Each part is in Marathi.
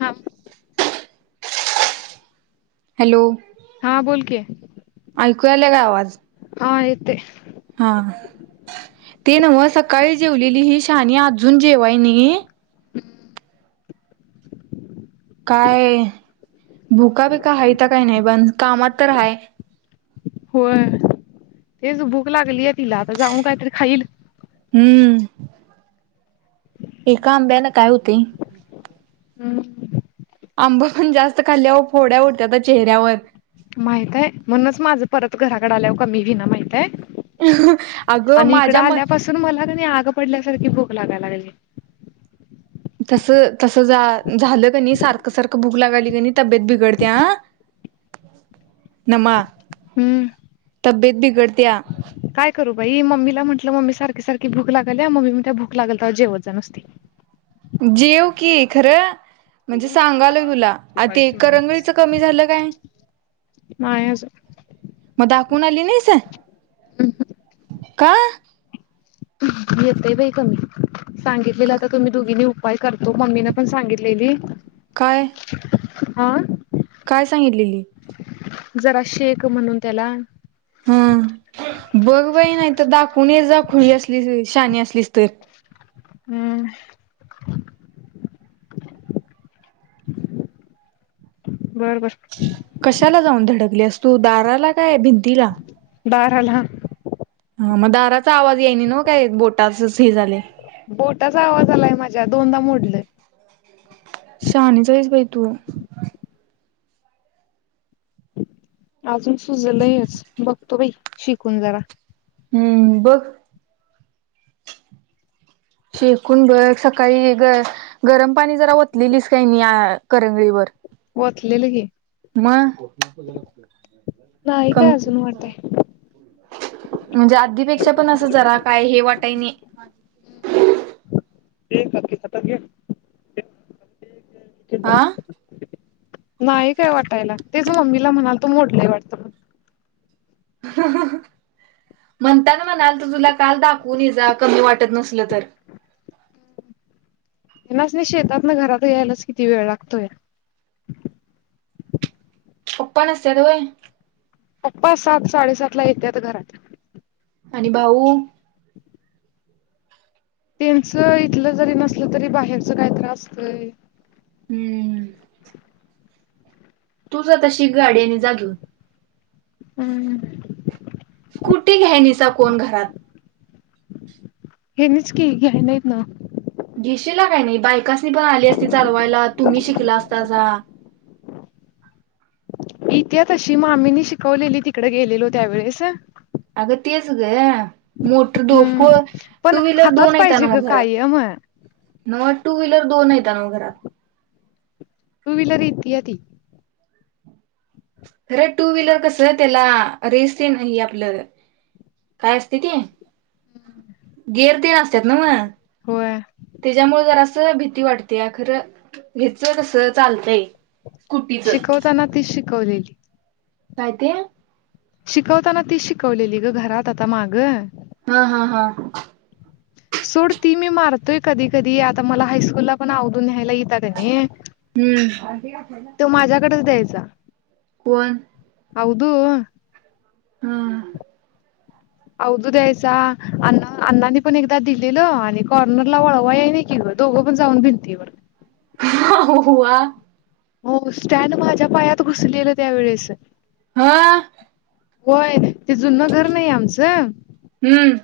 थांब हॅलो हा बोल की ऐकू यालाय काय आवाज हा येते. हा ते नव्ह सकाळी जेवलेली ही शहानी अजून जेवाय निये काय भूका बी का हायत्या काही नाही बण कामात तर हाय... होय तेच भूक लागलीय तिला आता जाऊन कायतरी खाईल.... हम्म एका आंब्यान काय हुतय.. आंबा पण जास्त खाल्ल्यावर फोड्या उठत्यात अ चेहऱ्यावर... माहितय म्हणूनच माझं परत घराकड आल्याव कमी केलं माहितय. अगं आणि इकड माझ्या म आल्यापासून मला क आग पडल्यासारखी भूक लागायला लागेल.... ह [unintelligible] तस तस झालं क नाही सारखं सारखं भूक लागाली क तब्येत बिघडते ह.... [unintelligible] नमा हम तब्येत बिघडत्या... काय करू बाई मम्मीला म्हटलं मम्मी सारखी सारखी भूक लागल्या मम्मी म त्या भूक लागल तवा जेवत जा नुसती... जेव की खरं म्हणजे सांगालोय..... तुला आते करंगळीच कमी झालं काय... नाही अजून. मग दाखवून आली नाहीस हम्म का? येतय बाई कमी... सांगितलेलं आता तुम्ही दोघीनी उपाय करतो मम्मीने पण सांगितलेली..... काय? हा [unintelligible] काय सांगितलेली. जरा शेक म्हणून त्याला.... हम्म बघ बाई नाही तर दाखवून येजा खुळी असलीस शानी असलीस तर... हम्म बर बर.... लागली अस तू दाराला काय भिंतीला.... दाराला... हा मग दाराचा आवाज याणे न काय बोटाचच हे झाले.. बोटाचा आवाज आलाय माझ्या दोनदा मोडल. शहानीच आहेस बाई तू.. अजून सुजलयच बघतो बाई शिकून जरा... हम्म बघ... शेकून बघ सकाळी ग गरम पाणी जरा ओतलेलीस काय नाही या करंगळीवर... वतलेलं की... म... नाही काय अजून वाटाय म्हणजे आधीपेक्षा पण असं जरा काय हे वाटाय नाही... एक घ आ नाही काय वाटायला.. तेच मम्मीला म्हणालतो मोडलंय वाटतं म.... ह.. म्हणताना म्हणालतो तुला काल दाखवून येजा कमी वाटत नसल तर.. हम्... हेनासनी शेतात न घरात यायलाच किती वेळ लागतोय. पपा नसत्यात वय पप्पा सात साडेसात ला येत्यात घरात... आणि भाऊ... त्यांच इथलं जरी नसल तरी बाहेरच काय त्रास असतय. हम्म. तुझं तशी गाड्यानी घेऊन.. हम्म.. ती घ्याय नाहीसा कोण घरात... हेनीच की घ्याय नाहीत नव्हं. घेशीला काय नाही बायकासनी पण आली असती चालवायला तुम्ही शिकला असतासा. इत्या तशी मामींनी शिकवलेली तिकडे गेलेलो त्यावेेळेस अगं तेच गं. मोट हम्म डोकं पण टू व्हीलर हातात दोन आहेता पाहिजे ग नव्हं घरात कायम नव्हं टू व्हीलर दोन हायता नव्हं घरात टू व्हीलर येतीया ती. अरे टू व्हीलर कसं त्याला रेस ते नाही आपलं काय असते ते गेर तेन असत्यात नव्हं. होय त्याच्यामुळं जरासं भीती वाटत्या अ खरं हेचं कसं चालतंय. स्कुटीच शिकवताना ती शिकवते काय ते? शिकवताना ती शिकवलेली गं घरात आता मागं. हा हा हा. सोड ती मी मारतोय कधी कधी आता मला हायस्कूलला पण अवधू न्यायला ई ता कनी. हम्म तो माझ्याकडेच द्यायचा. कोण? आवदु. हम्म. अवधू द्यायचा अण अण्णांनी पण एकदा दिलेल आणि कॉर्नरला वळवा या नाही कि गं. दोघं पण जाऊन भिंतीवर. आव्वा. हो स्टँड माझ्या पायात घुसलेलं त्यावेेळेस हा. होय ते जुनं घर नाही आमचं हम्म.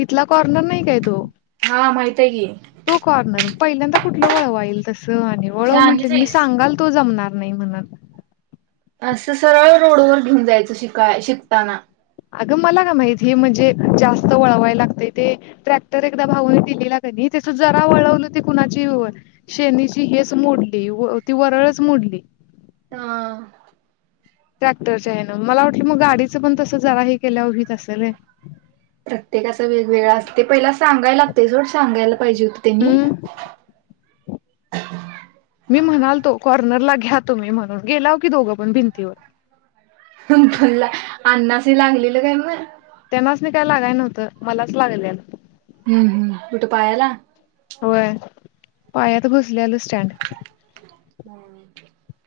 तिथंला कॉर्नर नाही काय तो. हा माहित आहे की तो कॉर्नर पहिल्यांदा कुठलं वळवाय येईल तसं आणि वळवं म्हटले शहाणीच मी आहेस सांगालतो जमणार नाही म्हणत. असं सरळ रोडवर घेऊन जायचं शिकाय शिकताना. अगं मला का माहिती हे म्हणजे जास्त वळवायला लागतंय ते ट्रॅक्टर एकदा भाऊनं दिलेला कनी की त्याच जरा वळवल ती कुणाची शेनीची हेच मोडली ती वरळच मोडली. हा. ट्रॅक्टरच्या हेनं मला वाटलं मग गाडीचं पण तस जरा हे केल्याव व्हीत असंल. प्रत्येकाचा वेगवेगळा असते पहिला सांगाय लागतंय गं सांगायला पाहिजे होत त्यांनी. हम्म मी म्हणालतो कॉर्नरला घ्या तुम्ही म्हणून गेलाव की दोघंपण भिंतीवर. हम्म फला अण्णासनी लागलेलं काय मग? त्यांनासनी काय लागाय नव्हतं मलाच लागलेलं. हम्म हम्म कुठं पायाला. होय पायात घुसल्यालचं. [unintelligible]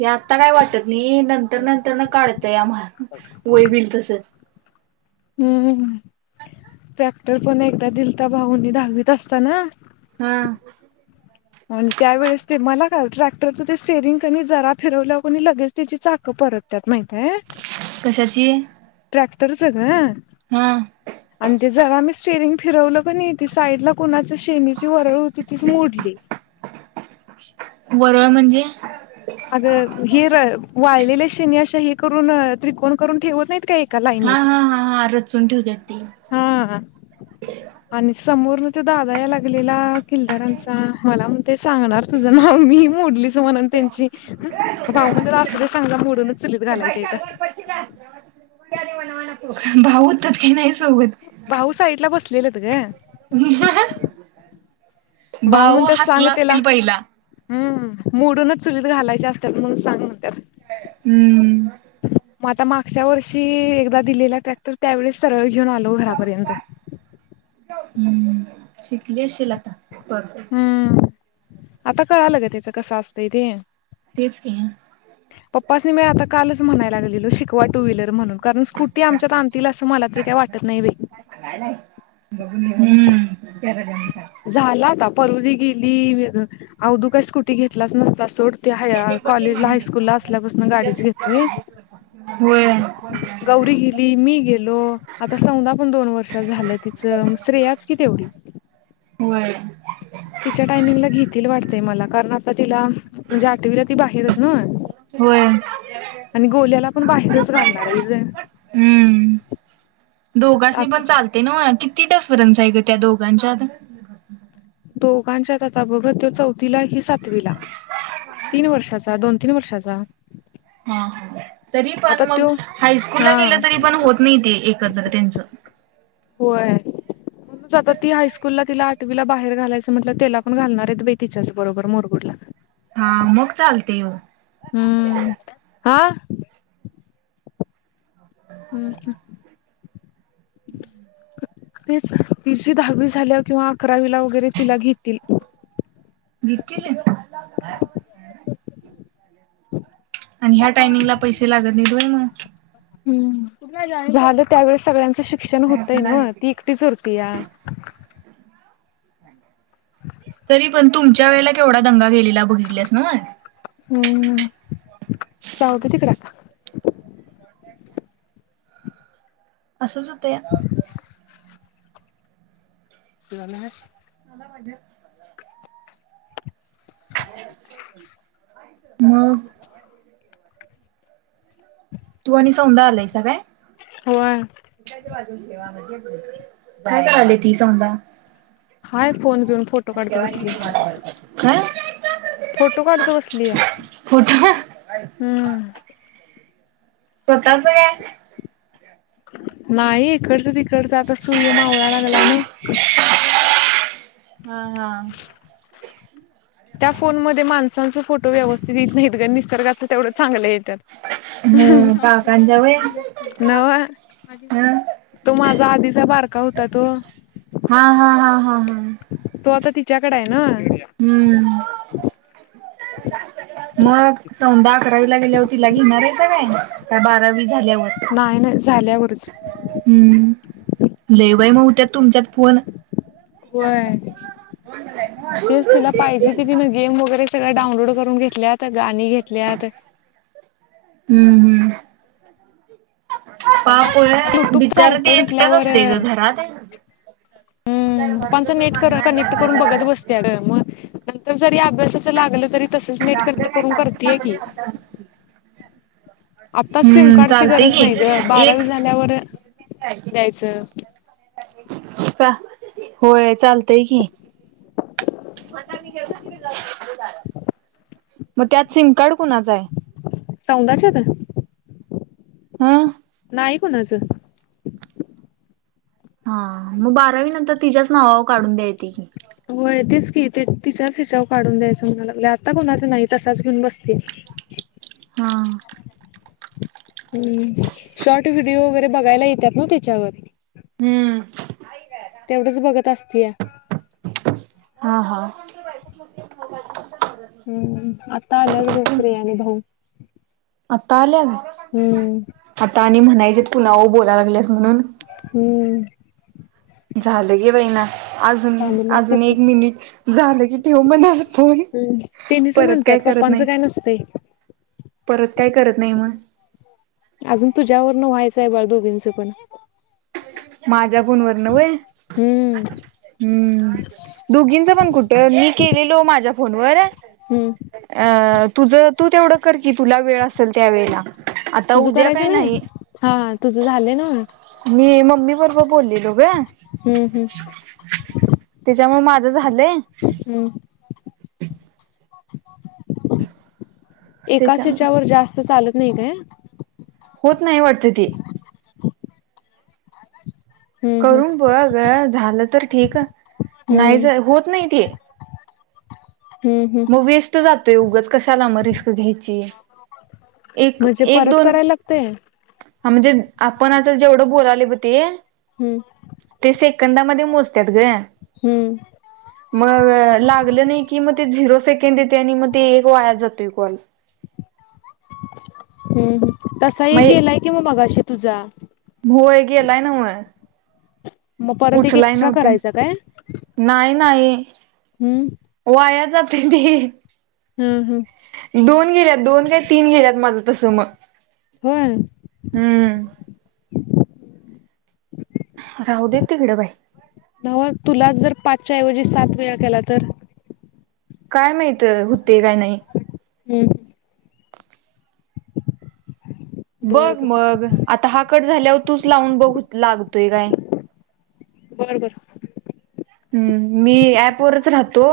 ते आता काय वाटत नाही नंतर नंतर न काढतया मा वय व्हिल तसं. हम्म ट्रॅक्टर पण एकदा दिलता भाऊनी दाहावीत असताना हम. आणि त्यावेेळेस ते मला का ट्रॅक्टरचं ते स्टेरिंग कणी जरा फिरवल्यावर कणी लगेच त्याची चाक. परत्यात माहिताय कशाची? ट्रॅक्टरच ग. हा आणि ते जरा मी स स्टेरिंग फिरवलं कणी, ती साईड ला कुणाची शेनीची वरळ होती तीच मोडली. वरळ म्हणजे? अग हे वाळलेले शनी अशा हे करून त्रिकोण करून ठेवत नाहीत काय. का हा लाईनत, हा हा हा रचून ठेवतात ती. हा हा आणि समोर. तो दादा या लागलेला किलदारांचा, मला म्हणतोय सांगणार तुझं नाव मी मोडलीच म्हणून त्यांची. भाऊ म्हणत्यात असू दे सांगा जा मोडूनच चुलीत घालायची अहिता. भाऊ हुत्यात कणी नाही सोबत. भाऊ साईड ला बसलेलत ग. भाऊ म्हणतात सांग हसला त्याला असतील पहिला. हम्म मोडूनच चुलीत घालायचे असतात म्हणून सांग म्हणतात. हम्म. मग आता मागच्या वर्षी एकदा दिलेला ट्रॅक्टर त्यावेळेस सरळ. घेऊन आलो घरापर्यंत. हम्म शिकली अशिल आता बग. हम्म आता कळालं ग त्याच कस असतय ते. तेच की पप्पासनी मी आता कालच म्हणायला लागलेलो शिकवा टू व्हीलर म्हणून. कारण स्कूटी आमच्यात आणतील असं मला तरी काही वाटत नाही बाई. हम्म. पलू दी गेली वेगळी कड अवधू काय स्कुटी घेतलाच न सोड कॉलेज ला हायस्कूल ला असल्यापासून गाडीच घेतोय. होय. गौरी गेली मी गेलो आता सौंदा पण दोन वर्षात झालं तिचं मग श्रेयाच कि तेवढी. [inaudible] होय. तिच्या टायमिंगला घेतील वाटतय मला, कारण आता तिला म्हणजे आठवीला ती बाहेरच नव. होय. आणि गोल्याला पण बाहेरच घालणार आहेत दोघांच्सनी पण चालतय नव्ह किती डिफरन्स आहे ग त्या दोघांच्यात. दोघांच्या आता बघ तो चौथीला ति सातवीला तीन वर्षाचा दोन. तिन वर्षाचा. हा ह तरी आता पण मग तो हायस्कूलला हा गेलं तरी पण होत नाही ते एकत्र त्यांचं. होय म्हणून आता ती हायस्कूल ला तिला. आठवीला बाहेर घालायचं म्हटलं, तेला पण घालणार आहेत बाई तिच्याच बरोबर मुरगुडला. हा मग चालतय. हम्म हा. हम्. हम्म. तेच तिची दहावी झाल्या किंवा अकरावीला वगैरे तिला घेतील. [unintelligible] आणि ह्या टाइमिंगला पैसे लागत नाहीत होय मग. ह झालं त्यावेळेस सगळ्यांच श शिक्षण होतय नव्ह ती एकटीच उतरत्या. तरी पण तुमच्या वेळेला केवढा दंगा गेलेला बघितल्यास नव्ह. हम्म जाऊत तिकड आता. असंच होतं या. [unintelligible] म्हणजे? मग. तू आणि सौधा आलायस काय. होय कायला आली ती सौंदा हाय फोन घेऊन फोटो काढत बसली हं. फोटो काढत बसलया फोटो हम्म स्वतःच काय नाही इकडचं तिकडचं आता सुय मावळा लागलाय ना. हा हा त्या फोन मध्ये माणसांच फोटो व्यवस्थित येत नाहीत ग निसर्गाच तेवढं चांगलं येत्यात. हम्म काकांच्या वय हा [unintelligible] तो माझा आधीचा बारका होता तो. हा हा हा तो आता तिच्याकड आहे ना. हम्म मग सौंधा अकरावीला गेल्यावर तिला घेणार आहे सा काय? का बारावी झाल्यावर. नाही नाही झाल्यावरच. हम्म लय बाई महु त्यात तुमच्यात. फोन. होय. तेच तिला पाहिजे ते तिने गेम वगैरे सगळ डाउनलोड करून घेतल्यात. गाणी घेतल्यात. हम्म हम्म पापय युट्यूब बिचार चालतंय ते एकटच म्हटल्यावर असतेय ग घरात. पप्पांच नेट कनेक्ट करून बघत बसत्या ग मग [unintelligible] नंतर जरी अभ्यासाचं लागलं तरी तसच नेट कनेक्ट करून करतेय की. आता सिम हम्म कार्डची चालतय गरज नाही ग की एक बारावी झाल्यावर द्यायचं. [inaudible] होय चालतय की [unintelligible] मग त्यात सिम कार्ड कोणाचं आहे. सौंदच्या त ह नाही कुणाचं हा मग बारावी नंतर तिच्याच नावावर काढून द्यायती की. हो तेच की तिच्याच हिच्यावर काढून द्यायचं म्हणा लागले. आता कोणाचा नाही तसाच घेऊन बसते. [inaudible] हां हम्म शॉर्ट व्हिडीओ वगैरे बघायला येतात ना त्याच्यावर. हम्म तेवढंच बघत असतीया. हा हा हम्म आता आल्या बोसरे अणि भाऊ. आता आल्या. हम्म म्हणायचे कुणाव बोला लागलेस. हम्म झालं की बाई ना अजून थांबल्यात अजून तिथं. एक मिनिट झालं की ठेव म्हणास पोरी. त्यांनीच म्हणतात. पप्पांचं काय नसतंय. परत काय करत नाही मग. आहे बाळ दोघींचं पण. माझ्या फोनवरन वय. हम्म हम्म दोघींच पण कुठं मी केलेलो माझ्या फोनवर. हम्म अ तुझ तू तेवढं कर कि तुला वेळ असेल त्या वेळेला आता तुझं उद्या करायचं काही नाही हा तुझ झालं ना मी मम्मी बरोबर बोललेलो ग हम्म हम्म त्याच्यामुळे माझ झालं हम्म एकाच त्याच्या ह्याच्यावर जास्त चालत नाही काय होत नाही वाटते तेी हम्म हम्म करून ब ग झालं तर ठीक नाहीच हम्म होत नाही ते हम्म हम्म मग वेस्ट जातोवगंच कसा ला म रिस्क घ्यायची एक म्हणजे एक परत दोन करायला लागतय हा म्हणजे आपण आता जेवढं बोलाले ब ते हम्म सेकादा मोजत ग हम्म म लागलं नाही की म झिरो सेकंड देते आणि मग ते एक वाया जातोय कॉल हम्म तसा मग एक गेलाय कि मग असे तुझा होय गेलाय नव [inaudible] एक उचलाय एक्स्ट्रा नव्हते करायचा काय नाही नाही हम्म वया जात ते हम्म हम्म दोन गेल्यात दोन काय तीन गेल्यात माझं तसं मग हो हम्म राहू देेत तिकडें बाई नव तुला जर पाचच्या ऐवजी सात वेळा केला तर काय माहित होते काय नाही हम्म बघ मग आता हा कट झाल्यावर तूच लावून बघ लागतोय काय बर बर हम्म मी ऍपवरच राहतो